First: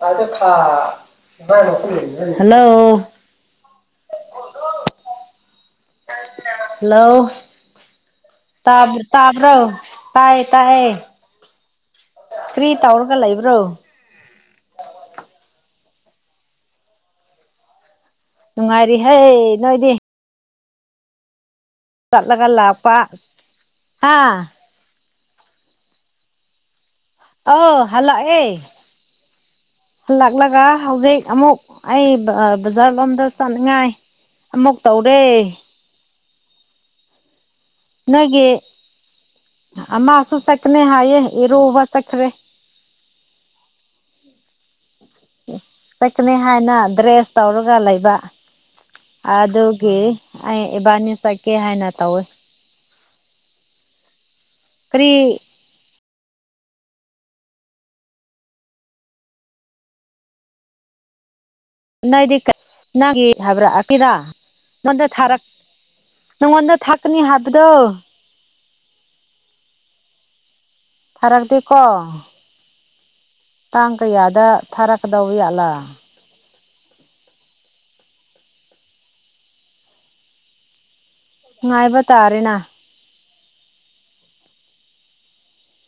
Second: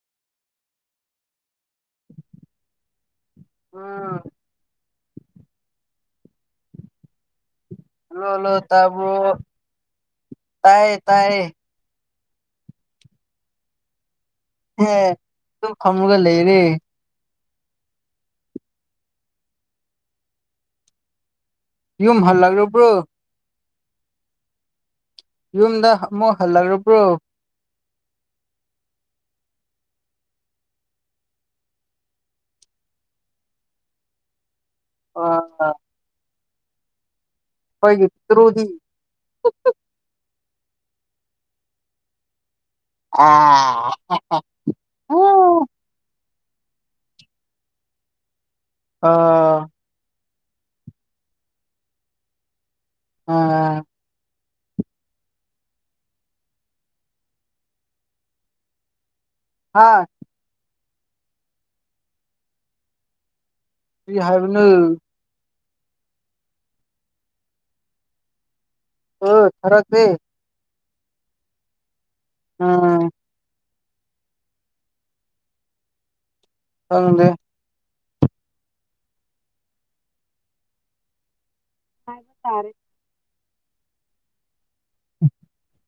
[unintelligible] Hello ꯎꯝ hello hello hello ꯇꯥꯕ ꯇꯥꯕ꯭ꯔꯣ ꯇꯥꯌꯦ ꯇꯥꯌꯦ ꯇꯥꯏꯌꯦ ꯇꯥꯏꯌꯦ ꯀ꯭ꯔꯤ ꯇꯧꯔꯒ ꯂꯩꯕ꯭ꯔꯣ ꯍꯦ ꯗꯨꯝ ꯐꯝꯃꯒ ꯂꯩꯔꯦ ꯅꯨꯡꯉꯥꯏꯔꯤ ꯍꯩ ꯅꯣꯏꯗꯤ ꯌꯨꯝ ꯆꯠꯂꯒ ꯍꯜꯂꯛꯔꯕ꯭ꯔꯣ ꯂꯥꯛꯄꯥ ꯍꯥ ꯌꯨꯝꯗ ꯑꯃꯨꯛ ꯍꯜꯂꯛꯔꯕ꯭ꯔꯣ ꯑꯥꯎ ꯍꯜꯂꯛꯑꯦ ꯍꯜꯂꯛꯂꯒ ꯍꯧꯖꯤꯛ ꯑꯃꯨꯛ ꯑꯩ ꯑꯥ ꯕꯖꯥꯔ ꯂꯣꯝꯗ ꯆꯠꯅꯤꯡꯉꯥꯏ ꯑꯃꯨꯛ ꯇꯧꯔꯦ ꯑ ꯈꯣꯏꯒꯤ ꯇ꯭ꯔꯨꯗꯤ ꯑꯥ ꯃꯥꯁꯨ ꯆꯠꯀꯅꯦ ꯍꯥꯏꯌꯦ ꯏꯔꯨꯕ ꯆꯠꯈ꯭ꯔꯦ [unintelligible] ꯆꯠꯀꯅꯤ ꯍꯥꯏꯅ ꯗ꯭ꯔꯦꯁ ꯇꯧꯔꯒ ꯂꯩꯕ ꯑ ꯑ ꯑꯗꯨꯒꯤ ꯑꯩ ꯏꯕꯥꯅꯤ ꯆꯠꯀꯦ ꯍꯥꯏꯅ ꯇꯧꯋꯦ ꯑꯥ ꯀꯔꯤ ꯍꯥ ꯅꯦꯏꯗꯤ ꯅꯪꯒꯤ ꯍꯥꯏꯕꯔꯛꯑꯀꯦꯔ ꯀꯔꯤ ꯍꯥꯏꯕꯅꯣ [unintelligible] ꯅꯣꯟꯗ ꯊꯥꯔꯛ ꯅꯪꯉꯣꯟꯗ ꯊꯥꯀꯅꯤ ꯍꯥꯕꯗꯣ꯫ ꯍ [unintelligible] ꯊꯔꯒꯅꯦ [unintelligible] ꯐꯔꯛꯇꯤ ꯀꯣ꯫ ꯑ ꯇꯥꯡ ꯀꯌꯥꯗ ꯊꯥꯔꯛꯀꯗꯧꯕ ꯖꯥꯠꯂꯥ ꯈꯪꯗꯦ ꯉꯥꯏꯕ ꯍꯥꯏꯕ ꯇꯥꯔꯦꯅ꯫ ꯇꯥꯔꯦ [unintelligible]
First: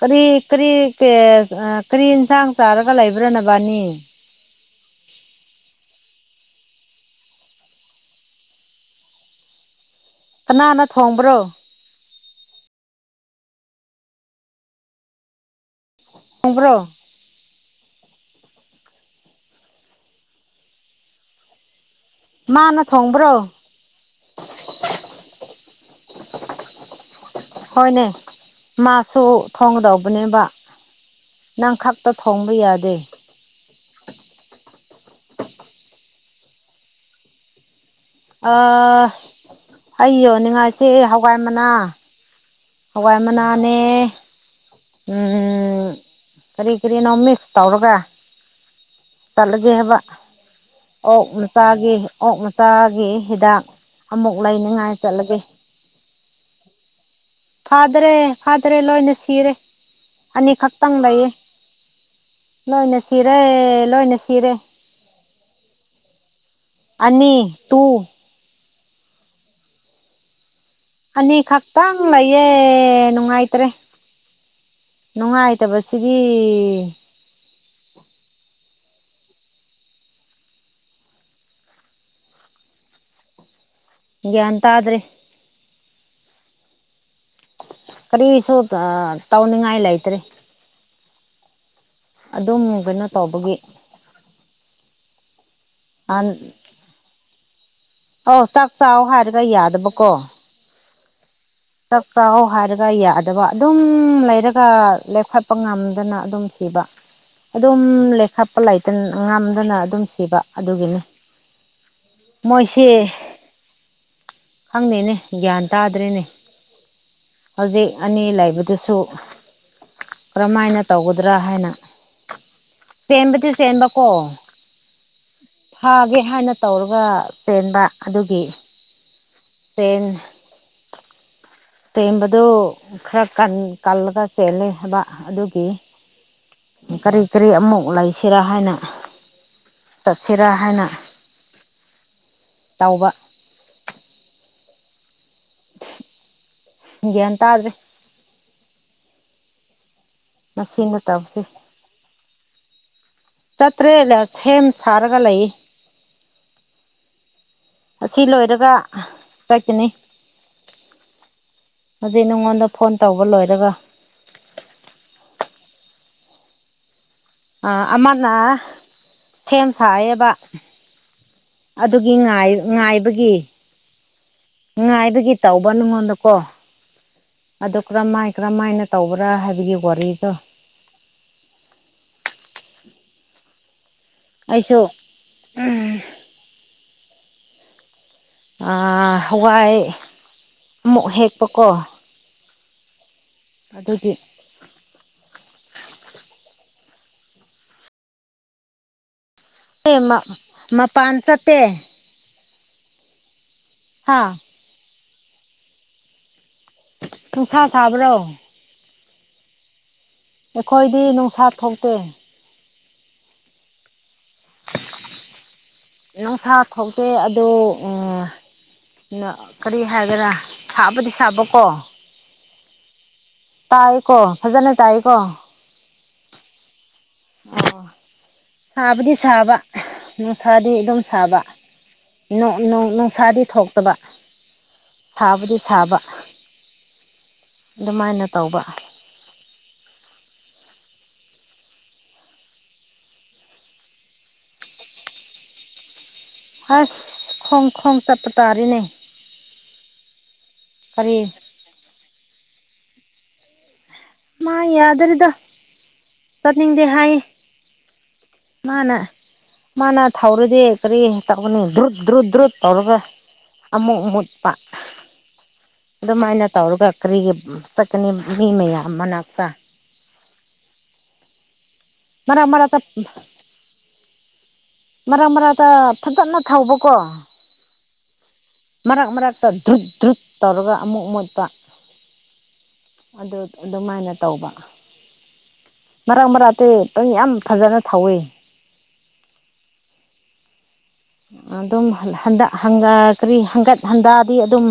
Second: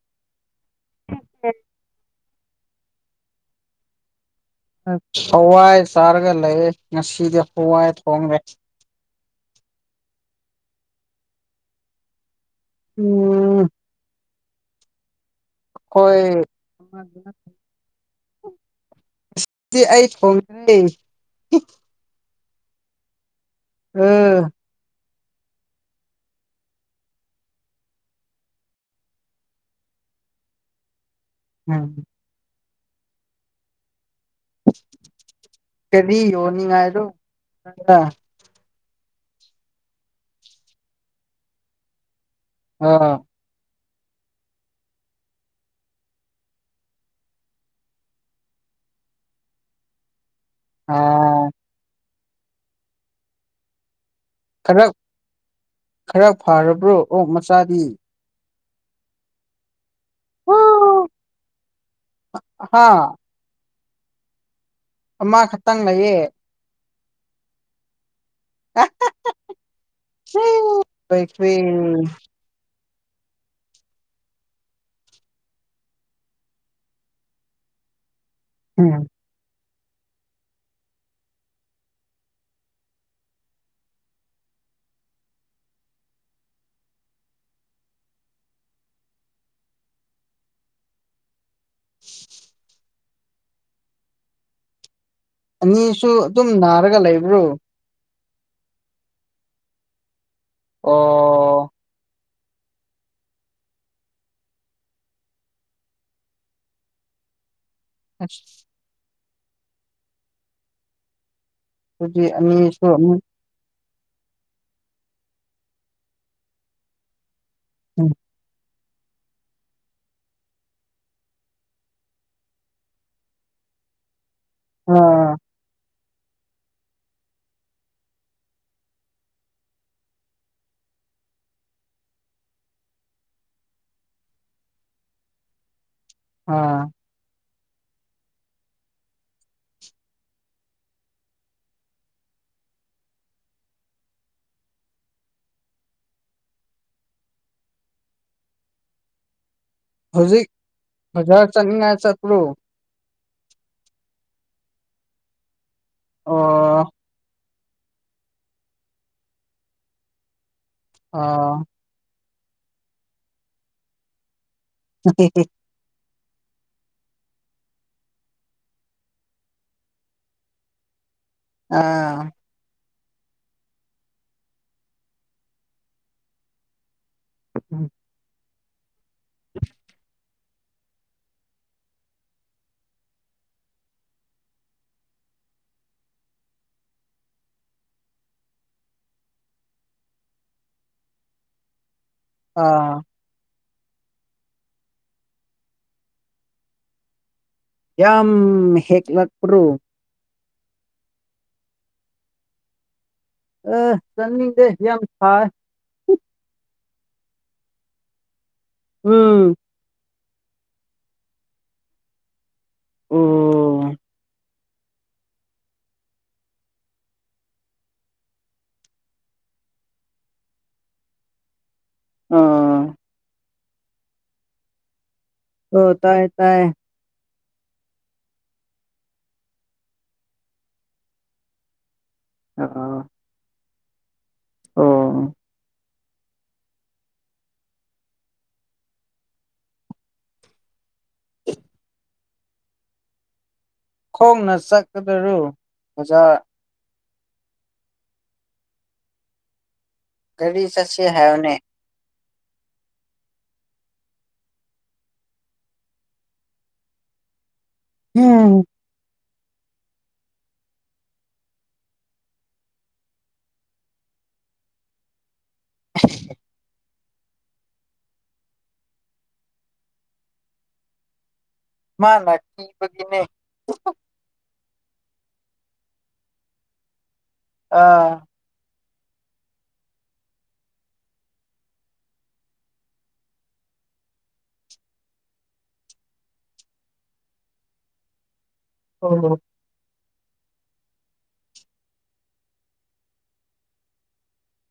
ꯀꯔꯤ ꯀꯔꯤ ꯀꯦꯁ ꯑ ꯀꯔꯤ ꯏꯟꯁꯥꯡ ꯆꯥꯔꯒ ꯂꯩꯕ꯭ꯔꯥ ꯅꯕꯥꯅꯤ꯫ ꯍꯋꯥꯏ ꯆꯥꯔꯒ ꯂꯩꯌꯦ ꯉꯁꯤꯗꯤ ꯍꯋꯥꯏ ꯊꯣꯡꯉꯦ꯫ ꯀꯅꯥꯅ ꯊꯣꯡꯕ꯭ꯔꯣ꯫ ꯎꯝ ꯍꯣꯏ ꯊꯣꯡꯕ꯭ꯔꯣ ꯗꯤ ꯑꯩ ꯊꯣꯡꯗꯔꯦ꯫ ꯃꯥꯅ ꯊꯣꯡꯕ꯭ꯔꯣ꯫ ꯎꯝ [unintelligible] ꯍꯣꯏꯅꯦ ꯃꯥꯁꯨ ꯊꯣꯡꯒꯗꯧꯕꯅꯦꯕ꯫ ꯅꯪ ꯈꯛꯇ ꯊꯣꯡꯕ ꯌꯥꯗꯦ꯫ ꯀꯔꯤ ꯌꯣꯟꯅꯤꯡꯉꯥꯏꯗꯣ [unintelligible] ꯑ ꯑꯩ ꯌꯣꯟꯅꯤꯡꯉꯥꯏꯁꯦ ꯍꯋꯥꯏ ꯃꯅꯥ ꯍꯋꯥꯏ ꯑꯥ ꯃꯅꯥꯅꯦ ꯎꯝ ꯀꯔꯤ ꯀꯔꯤꯅꯣ ꯃꯤꯛꯁ ꯇꯧꯔꯒ꯫ ꯆꯠꯂꯒꯦ ꯍꯥꯏꯕ ꯑꯥ ꯑꯣꯛ ꯃꯆꯥꯒꯤ ꯑꯣꯛ ꯃꯆꯥꯒꯤ ꯍꯤꯗꯥꯛ ꯑꯃꯨꯛ ꯈꯔ ꯂꯩꯅꯉꯥꯏ ꯆꯠꯂꯒꯦ꯫ ꯈꯔ ꯐꯥꯔꯕ꯭ꯔꯣ ꯑꯣꯛ ꯃꯆ ꯐꯥꯗꯔꯦ ꯐꯥꯗꯔꯦ ꯂꯣꯏꯅ ꯁꯤꯔꯦ ꯑꯅꯤꯈꯛꯇꯪ ꯂꯩꯌꯦ꯫ ꯍꯥ ꯂꯣꯏꯅ ꯁꯤꯔꯦ ꯂꯣꯏꯅ ꯁꯤꯔꯦ꯫ ꯑꯃ ꯈꯛꯇꯪ ꯂꯩꯌꯦ꯫ ꯑꯅꯤ ꯇꯨ꯫ ꯁꯤ [unintelligible] ꯑꯅꯤ ꯈꯥꯛ ꯇꯪ ꯂꯩ꯫ ꯌꯦ ꯅꯨꯡꯉꯥꯏꯇꯔꯦ ꯅꯨꯡꯉꯥꯏꯇꯕꯁꯤꯗꯤ ꯎꯝ ꯒ꯭ꯌꯥꯟ ꯇꯥꯗ꯭ꯔꯦ꯫ ꯀꯔꯤꯁꯨ ꯑ ꯇꯧꯅꯤꯡꯉꯥꯏ ꯂꯩꯇꯔꯦ꯫ ꯑꯗꯨꯝ ꯀꯩꯅꯣ ꯇꯧꯕꯒꯤ꯫ ꯑꯅꯤꯁꯨ ꯑꯗꯨꯝ ꯅꯥꯔꯒ ꯂꯩꯕ꯭ꯔꯣ꯫ ꯑꯧ ꯆꯥꯛ ꯆꯥꯎꯋꯣ ꯍꯥꯏꯔꯒ ꯌꯥꯗꯕꯀꯣ꯫ ꯑꯣ ꯆꯥꯛ ꯆꯥꯋꯣ ꯍꯥꯏꯔꯒ ꯌꯥꯗꯕ ꯑꯗꯨꯝ ꯂꯩꯔꯒ ꯂꯦꯞꯈꯠꯄ ꯉꯝꯗꯅ ꯑꯗꯨꯝ ꯁꯤꯕ꯫ ꯑꯗꯨꯝ ꯑꯁ ꯂꯦꯞꯈꯞꯄ ꯂꯩꯇꯅ ꯉꯝꯗꯅ ꯑꯗꯨꯝ ꯁꯤꯕ ꯑꯗꯨꯒꯤꯅꯤ꯫ ꯑꯗꯨꯗꯤ ꯑꯅꯤꯁꯨ ꯃꯣꯏꯁꯦ ꯑꯃꯨꯛ ꯈꯪꯗꯦꯅꯦ ꯒ꯭ꯌꯥꯟ ꯇꯥꯗ꯭ꯔꯦꯅꯦ ꯍꯧꯖꯤꯛ ꯑꯅꯤ ꯂꯩꯕꯗꯨꯁꯨ ꯀꯔꯝꯍꯥꯏꯅ ꯇꯧꯒꯗ꯭ꯔꯥ ꯍꯥꯏꯅ ꯆꯦꯟꯕꯗꯤ ꯆꯦꯟꯕꯀꯣ꯫ ꯑꯥ ꯊꯥꯒꯦ ꯍꯥꯏꯅ ꯇꯧꯔꯒ ꯆꯦꯟꯕ ꯑꯗꯨꯒꯤ [unintelligible] ꯆꯦꯝꯕꯗꯨ ꯈꯔ ꯀꯜꯂꯒ ꯆꯦꯜꯂꯦ ꯍꯥꯏꯕ ꯑꯗꯨꯒꯤ꯫ ꯑꯥ ꯀꯔꯤ ꯀꯔꯤ ꯑꯃꯨꯛ ꯂꯩꯁꯤꯔꯥ ꯍꯥꯏꯅ ꯆꯠꯁꯤꯔꯥ ꯍꯥꯏꯅ ꯇꯧꯕ [unintelligible] ꯒ꯭ꯌꯥꯟ ꯇꯥꯗ꯭ꯔꯦ ꯍꯧꯖꯤꯛ ꯃꯁꯤꯅ ꯇꯧꯁꯤ ꯕꯖꯥꯔ ꯆꯠꯅꯤꯉꯥꯏ ꯆꯠꯄ꯭ꯔꯣ ꯆꯠꯇ꯭ꯔꯦ ꯁꯦꯝ ꯁꯥꯔꯒ ꯂꯩ ꯑꯣ ꯑꯁꯤ ꯂꯣꯏꯔꯒ ꯆꯠꯀꯅꯤ ꯑ ꯍꯧꯖꯤꯛ ꯅꯉꯣꯟꯗ ꯐꯣꯟ ꯇꯧꯕ ꯂꯣꯏꯔꯒ [unintelligible] ꯑ ꯑꯃꯅ ꯊꯦꯝ ꯁꯥꯥꯏꯌꯦꯕ ꯑꯗꯨꯒꯤ ꯑꯥ ꯉꯥꯏ ꯉꯥꯏꯕꯒꯤ ꯉꯥꯏꯕꯒꯤ ꯇꯧꯕ ꯅꯉꯣꯟꯗꯀꯣ ꯑꯗꯨ ꯀꯔꯝꯃꯥꯏ ꯀꯔꯝꯃꯥꯏꯅ ꯇꯧꯕ꯭ꯔꯥ ꯍꯥꯏꯕꯒꯤ ꯋꯥꯔꯤꯗꯣ ꯑꯩꯁꯨ ꯎꯝ ꯍꯋꯥꯏ ꯑꯃꯨꯛ ꯍꯦꯛꯄꯀꯣ ꯑ ꯑꯗꯨꯒꯤ ꯌꯥꯝ ꯍꯦꯛꯂꯛ ꯑꯦ ꯃꯄꯥꯟ ꯆꯠꯇꯦ ꯑ ꯍꯥ ꯆꯠꯅꯤꯡꯗꯦ ꯌꯥꯝ ꯁꯥꯏ ꯅꯨꯡꯁꯥ ꯁꯥꯕ꯭ꯔꯣ ꯎꯝ ꯑꯩꯈꯣꯏꯗꯤ ꯅꯨꯡꯁꯥ ꯊꯣꯛꯇꯦ ꯑꯣ ꯅꯪꯁꯥ ꯊꯣꯛꯇꯦ ꯑꯗꯣ ꯀꯔꯤ ꯍꯥꯏꯒꯦꯔꯥ ꯁꯥꯕꯗꯤ ꯁꯥꯕꯀꯣ ꯑꯥ ꯇꯥꯏꯀꯣ ꯐꯖꯅ ꯇꯥꯏꯀꯣ ꯑꯣ ꯇꯥꯏꯌꯦ ꯇꯥꯏꯌꯦ ꯑꯣ ꯁꯥꯕꯨꯗꯤ ꯁꯥꯕ ꯅꯨꯡꯁꯥꯗꯤ ꯑꯗꯨꯝ ꯁꯥꯕ ꯅꯨꯡ ꯅꯨꯡ ꯑ ꯅꯨꯡꯁꯥꯗꯤ ꯊꯣꯛꯇꯕ ꯑꯣ ꯁꯥꯕꯗꯤ ꯁꯥꯕ ꯑꯗꯨꯃꯥꯏꯅ ꯇꯧꯕ ꯈꯣꯡꯅ ꯆꯠꯄꯗꯨꯔꯨ ꯑꯣꯖꯥ ꯑꯁ ꯈꯣꯡ ꯈꯣꯡ ꯆꯠꯄ ꯇꯥꯔꯦꯅꯦ ꯒꯥꯔꯤ ꯆꯠꯁꯦ ꯀꯔꯤ ꯍꯥꯏꯌꯨꯅꯦ ꯃꯥ ꯌꯥꯗꯔꯦꯗ ꯆꯠꯅꯤꯡꯗꯦ ꯍꯥꯏꯌꯦ ꯎꯝ ꯃꯥꯅ ꯃꯥꯅ ꯊꯧꯔꯗꯤ ꯀꯔꯤ ꯇꯧꯒꯅꯤ ꯗ꯭ꯔꯨꯠ ꯗ꯭ꯔꯨꯠ ꯗ꯭ꯔꯨꯠ ꯇꯧꯔꯒ ꯑꯃꯨꯛ ꯃꯨꯠꯄ ꯑꯗꯨꯃꯥꯏꯅ ꯇꯧꯔꯒ ꯀꯔꯤꯒꯤ ꯆꯠꯀꯅꯤ ꯃꯤ ꯃꯌꯥꯝ ꯃꯅꯥꯛꯇ ꯃꯥꯅ ꯃꯔꯛ ꯃꯔꯛꯇ [inaudible] ꯀꯤꯕꯒꯤꯅꯦ ꯃꯔꯛ ꯃꯔꯛꯇ ꯐꯖꯅ ꯊꯧꯕꯀꯣ ꯑꯥ ꯃꯔꯛ ꯃꯔꯛꯇ ꯭ꯗꯔꯨꯠ ꯗ꯭ꯔꯨꯠ ꯇꯧꯔꯒ ꯑꯃꯨꯛ ꯨꯃꯨꯠꯇ ꯑꯗꯨ ꯑꯗꯨꯃꯥꯏꯅ ꯇꯧꯕ ꯃꯔꯛ ꯃꯔꯛꯇꯤ ꯄꯪ [unintelligible] ꯌꯥꯝ ꯐꯖꯅ ꯊꯧꯏ ꯑꯣ ꯍꯣ ꯑꯗꯨꯝ ꯍꯟꯗꯥꯍꯟꯒ ꯀꯔꯤ ꯍꯟꯗꯥꯍꯟꯒꯗꯤ ꯑꯗꯨꯝ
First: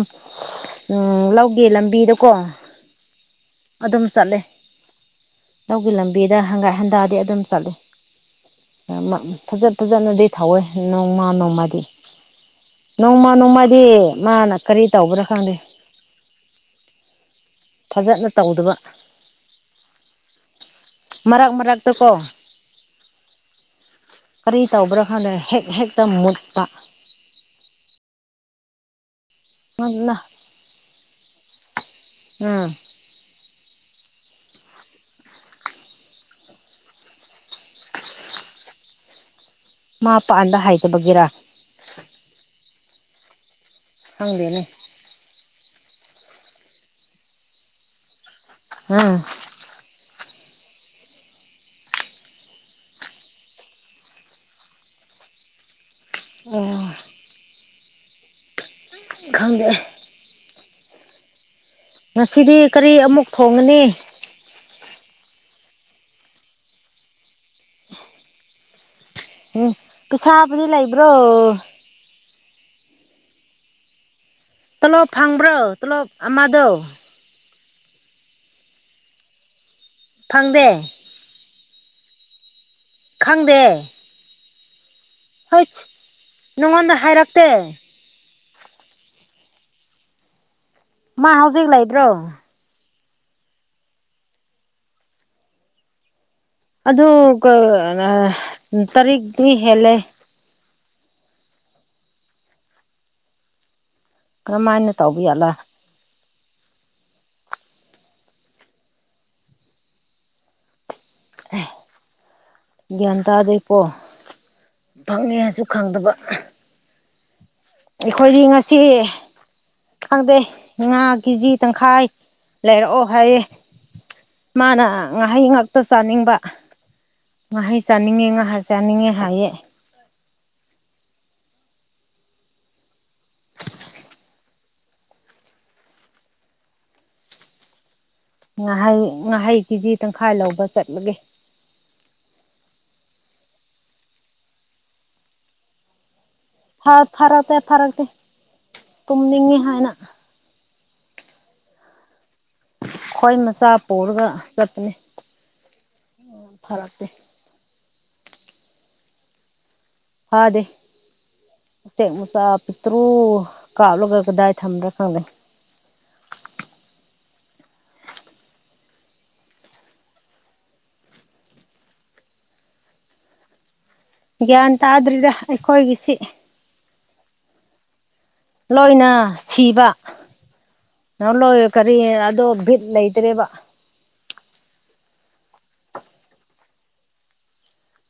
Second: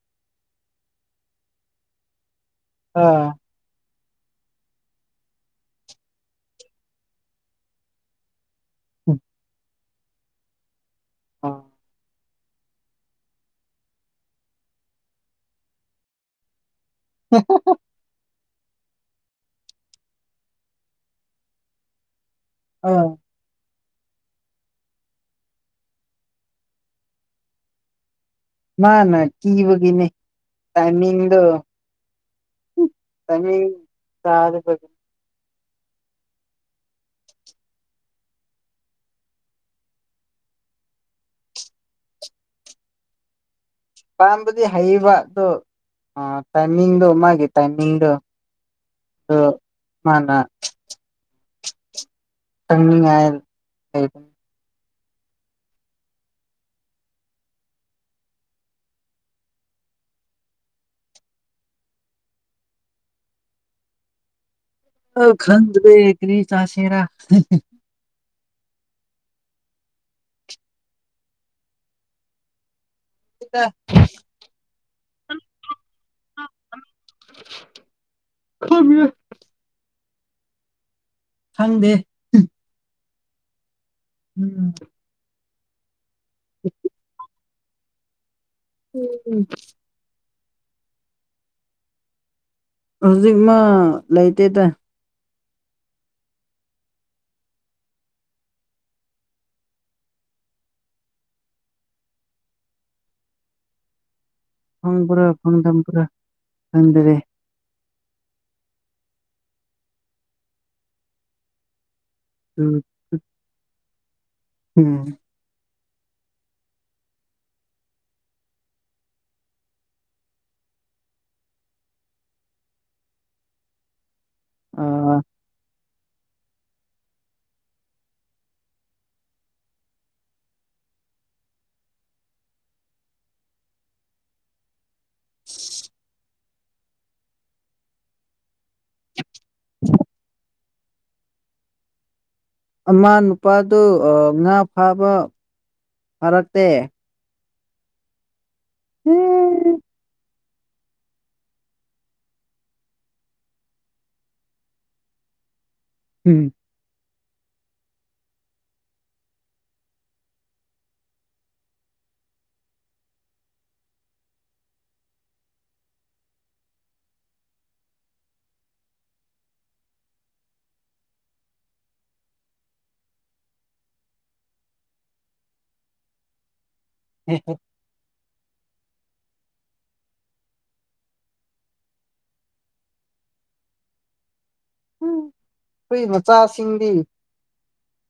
ꯎꯝ ꯂꯧꯒꯤ ꯂꯝꯕꯤꯗꯀꯣ ꯑ ꯑꯗꯨꯝ ꯆꯠꯂꯦ ꯂꯧꯒꯤ ꯂꯝꯕꯤꯗ ꯍꯪꯒꯠ ꯍꯟꯗꯥꯗꯤ ꯑꯗꯨꯝ ꯆꯠꯂꯤ ꯐꯖꯠ ꯐꯖꯅꯗꯤ ꯊꯥꯎꯋꯦꯍꯥꯏꯌꯦ ꯅꯣꯡꯃ ꯅꯣꯡꯃꯗꯤ ꯅꯣꯡꯃ ꯅꯣꯡꯃꯗꯤ ꯃꯥꯅ ꯀꯔꯤ ꯇꯧꯕ꯭ꯔꯥ ꯈꯪꯗꯦ ꯍꯦ ꯍꯨ ꯍꯨ ꯐꯖꯅ ꯇꯧꯗꯕ ꯃꯔꯛ ꯃꯔꯛꯇ ꯀꯣ ꯑ ꯀꯔꯤ ꯇꯧꯕ꯭ꯔꯥ ꯀꯥꯟꯗ ꯍꯦꯛ ꯍꯦꯛꯇ ꯃꯨꯠꯄ ꯃꯥꯅꯥ ꯀꯤꯕꯒꯤꯅꯤ ꯉꯟꯅ ꯇꯥꯏꯃꯤꯡꯗꯨ ꯎꯝ ꯇꯥꯏꯃꯤꯡ ꯆꯥꯗꯕ ꯃꯥꯄꯥꯟꯗ ꯍꯥꯏꯗꯕꯒꯤꯦꯔꯥ ꯈꯪꯗꯦꯅꯦ ꯑꯥꯝꯕꯗꯤ ꯍꯩꯕ ꯑꯗꯣ ꯇꯥꯏꯃꯤꯡꯗꯣ ꯃꯥꯒꯤ ꯇꯥꯏꯃꯤꯡꯗꯣ ꯑꯝ ꯃꯅ ꯑꯣ ꯈꯪꯗꯦ ꯉꯁꯤꯗꯤ ꯀꯔꯤ ꯑꯃꯨꯛ ꯊꯣꯡꯉꯅꯤ ꯑ ꯈꯟꯕꯦ ꯀ꯭ꯔꯤ ꯆꯥꯥꯁꯦꯔꯥ ꯄꯩꯁꯥꯕꯨꯗꯤ ꯂꯩꯕ꯭ꯔꯣ ꯁꯤꯗ ꯇꯣꯂꯣꯞ ꯐꯪꯕ꯭ꯔꯣ ꯇꯣꯂꯣꯞ ꯑꯃꯗꯣ ꯈꯕꯤ ꯐꯪꯗꯦ ꯈꯪꯗꯦ ꯈꯪꯗꯦ ꯎꯝ ꯍꯣꯏ ꯅꯉꯣꯟꯗ ꯍꯥꯏꯔꯛꯇꯦ ꯎꯝ ꯃꯥ ꯍꯧꯖꯤꯛ ꯂꯩꯕ꯭ꯔꯣ ꯍꯧꯖꯤꯛꯃ ꯂꯩꯇꯦꯗ ꯑꯗꯨ ꯇꯔꯦꯛꯇꯗꯤ ꯍꯦꯜꯂꯦ ꯀꯔꯝꯍꯥꯏꯅ ꯐꯣꯡ ꯇꯧꯕ ꯄꯨꯔꯥ ꯌꯥꯠꯂꯥ ꯐꯪ ꯊꯝ ꯄꯨꯔꯥ ꯐꯟꯗꯔꯦ ꯑ [unintelligible] ꯎꯝ ꯒ꯭ꯌꯥꯟ ꯇꯥꯗꯦꯀꯣ ꯐꯪꯅꯤ ꯍꯥꯏꯕꯁꯨ ꯈꯪꯗꯕ ꯑꯩꯈꯣꯏꯗꯤ ꯉꯁꯤ ꯈꯪꯗꯦ ꯉꯥ ꯀꯦꯖꯤ ꯇꯪꯈꯥꯏ ꯂꯩꯔꯛꯑꯣ ꯍꯥꯏꯌꯦꯦ ꯃꯥꯅ ꯑ ꯍ ꯉ ꯑꯇ ꯆꯥꯅꯤꯡꯕ ꯉꯥꯍꯩ ꯆꯥꯅꯤꯡꯉꯦ ꯉꯥꯍꯥ ꯆꯥꯅꯤꯡꯉꯦ ꯍꯥꯏꯌꯦ [inaudible] ꯉꯍꯥꯏ ꯉꯍꯩ ꯀꯦꯖꯤ ꯇꯪꯈꯥꯏ ꯂꯧꯕ ꯆꯠꯂꯒꯦ ꯃ ꯅꯨꯄꯥꯗꯨ ꯉꯥ ꯐꯥꯕ ꯐꯥꯔꯛꯇꯦ ꯐꯔꯛꯇꯦ ꯐꯔꯛꯇꯦ ꯇꯨꯝꯅꯤꯡꯉꯤ ꯎꯝ ꯍꯥꯏꯅ ꯑꯈꯣꯏ ꯃꯆꯥ ꯄꯨꯔꯒ ꯆꯠꯄꯅꯤ ꯎꯝ ꯐꯔꯛꯄꯦ ꯍꯗꯦ ꯎꯆꯦꯛ ꯃꯨꯆꯥ ꯄꯤꯠꯇ꯭ꯔꯨ ꯀꯥꯞꯂꯒ ꯀꯗꯥꯏ ꯊꯝꯗ꯭ꯔꯥ ꯈꯪꯅꯩ ꯒ꯭ꯌꯥꯟ ꯇꯥꯗ꯭ꯔꯤꯗ ꯑꯩꯈꯣꯏꯒꯤꯁꯤ [unintelligible] ꯂꯣꯏꯅ ꯁꯤꯕ ꯅꯪ ꯂꯣꯏ ꯀꯔꯤ ꯑꯗꯣ ꯚꯤꯠ ꯂꯩꯇ꯭ꯔꯦꯕ ꯎꯝ ꯍꯨꯏ ꯃꯆꯥꯁꯤꯡꯗꯤ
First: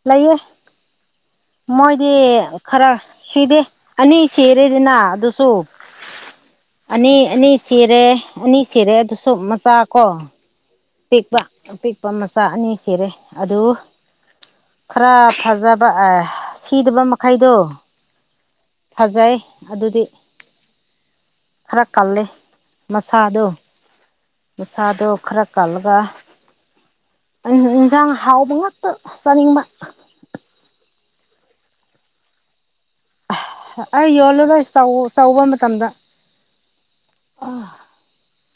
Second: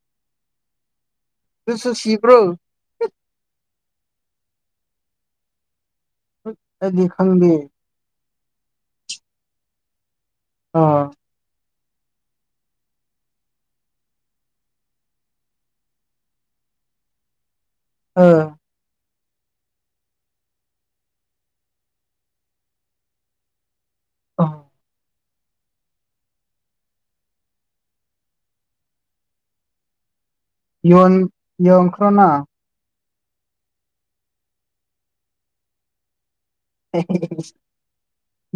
ꯂꯩꯌꯦ ꯑꯗꯨꯁꯨ ꯃꯣꯏꯗꯤ ꯁꯤꯕ꯭ꯔꯣ ꯈꯔ ꯁꯤꯗꯦ ꯑꯅꯤ ꯁꯤꯔꯦꯗꯅ ꯑꯗꯨꯁꯨ ꯑꯩꯗꯤ ꯑꯅꯤ ꯑꯅꯤ ꯈꯪꯗꯦ ꯁꯤ ꯔꯦ ꯑꯅꯤ ꯁꯤꯔꯦ ꯑꯗꯨ ꯃꯆꯥ ꯀꯣ ꯑꯥ ꯄꯤꯛꯄ ꯑꯄꯤꯛꯄ ꯃꯆꯥ ꯑꯅꯤ ꯁꯤꯔꯦ ꯑꯗꯨ ꯈꯔ ꯐꯖꯕ ꯑ ꯁꯤꯗꯕ ꯃꯈꯩꯗꯣ ꯑꯥ ꯐꯖꯩ ꯑꯗꯨꯗꯤ ꯈꯔ ꯀꯜꯂꯦ ꯃꯁꯥꯗꯣ ꯃꯁꯥꯗꯣ ꯈꯔ ꯀꯂꯒ ꯑꯩꯅ ꯏꯟꯖꯥꯡ ꯍꯥꯎꯕ ꯉꯥꯛꯇ ꯆꯥꯅꯤꯡꯕ ꯌꯣꯟ ꯌꯣꯟꯈ꯭ꯔꯣꯅ ꯑꯩ ꯌꯣꯜꯂꯂꯣꯏ ꯆꯧ ꯆꯧꯕ ꯃꯇꯝꯗ [unintelligible]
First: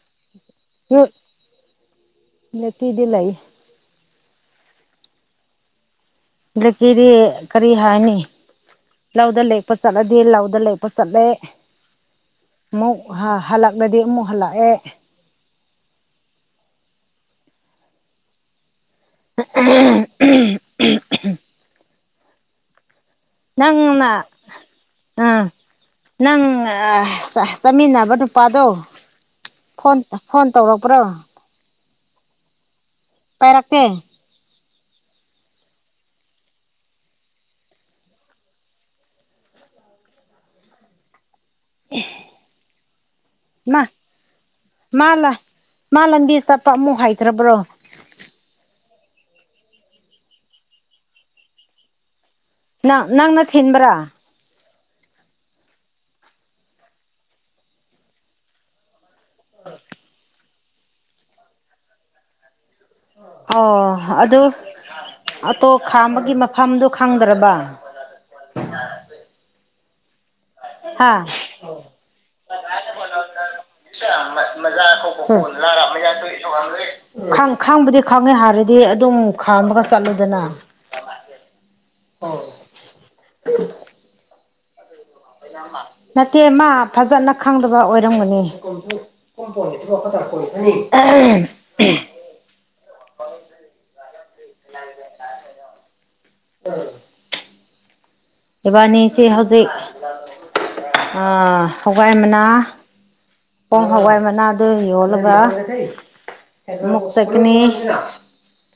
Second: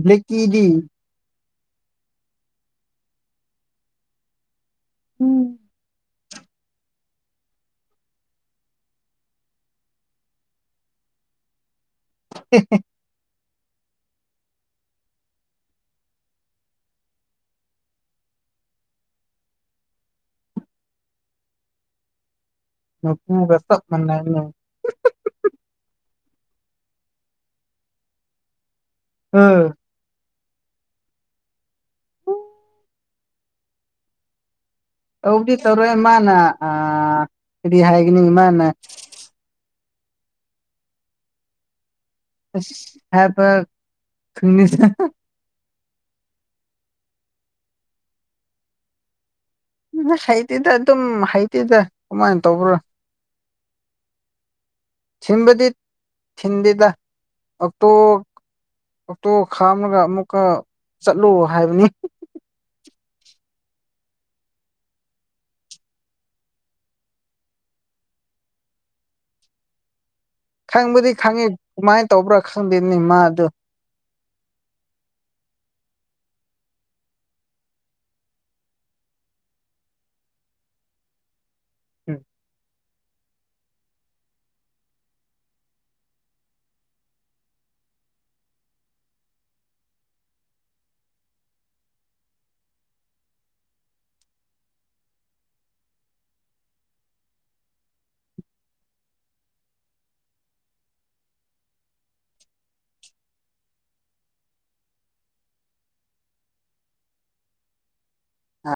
ꯕ꯭ꯂꯀꯤꯗꯤ ꯅꯠꯇꯤꯗꯤ ꯂꯩ ꯎꯝ ꯒ꯭ꯔꯤꯇꯤꯗꯤ ꯀꯔꯤ ꯍꯥꯏꯅꯤ ꯂꯧꯗ ꯂꯦꯛꯄ ꯆꯠꯂꯗꯤ ꯂꯧꯗ ꯂꯦꯛꯄ ꯆꯠꯂꯦ ꯑꯃꯨꯛ ꯍꯜꯂꯛꯂꯗꯤ ꯑꯃꯨꯛ ꯍꯜꯂꯛꯑꯦ [unintelligible] ꯅꯪꯅ [unintelligible] ꯑꯥ ꯅꯪ ꯑꯥ ꯆꯠꯃꯤꯟꯅꯕ ꯅꯨꯄꯥꯗꯣ [unintelligible] ꯐꯣꯟ ꯐꯣꯟ ꯇꯧꯔꯛꯄ꯭ꯔꯣ ꯄꯥꯏꯔꯛꯇꯦ ꯇꯧꯗꯤ ꯇꯧꯔꯣꯏ ꯃꯥꯅ ꯑ ꯀꯔꯤ ꯍꯥꯏꯒꯅꯤ ꯃꯥꯅ [unintelligible] ꯑꯁ ꯍꯥꯏꯕ ꯃꯥ ꯃꯥ ꯂꯝꯗꯤ ꯆꯠꯄ ꯑꯃꯛ ꯍꯥꯏꯇ꯭ꯔꯕ꯭ꯔꯣ ꯍꯩꯇꯤꯗ ꯑꯗꯨꯝ ꯍꯩꯇꯤꯗ ꯀꯃꯥꯏꯅ ꯇꯧꯕ꯭ꯔꯥ ꯅꯪ ꯅꯪꯅ ꯊꯤꯟꯕ꯭ꯔꯥ ꯊꯤꯟꯕꯗꯤ ꯊꯤꯟꯗꯦꯗ ꯑꯣꯛꯇꯣ ꯑꯣꯛꯇꯣ ꯈꯥꯝꯂꯒ ꯑꯃꯨꯛꯀ ꯆꯠꯂꯣ ꯍꯥꯏꯕꯅꯤ ꯑꯣ ꯑꯗꯨ ꯑꯇꯣ ꯈꯥꯝꯕꯒꯤ ꯃꯐꯝꯗꯨ ꯈꯪꯗ꯭ꯔꯕ ꯈꯪꯕꯨꯗꯤ ꯍꯥ ꯈꯪꯉꯤ ꯀꯃꯥꯏꯅ ꯇꯧꯕ꯭ꯔꯥ ꯈꯪꯗꯦꯅꯤ ꯃꯥꯗꯨ [unintelligible] ꯈꯪ ꯈꯪꯕꯗꯤ ꯈꯪꯉꯦ ꯍꯥꯏꯔꯗꯤ ꯑꯗꯨꯝ ꯈꯥꯝꯃꯒ ꯆꯠꯂꯨꯗꯅ ꯑꯣ [inaudible] ꯅꯠꯇꯦ ꯃꯥ ꯐꯖꯅ ꯈꯪꯗꯕ ꯑꯣꯏꯔꯝꯒꯅꯤ [unintelligible] ꯏꯕꯥꯅꯤꯁꯤ ꯍꯧꯖꯤꯛ ꯑꯥ ꯍꯋꯥꯏ ꯃꯅꯥ ꯄꯣꯡ ꯍꯋꯥꯏ ꯃꯅꯥꯗꯨ ꯌꯣꯜꯂꯒ [unintelligible]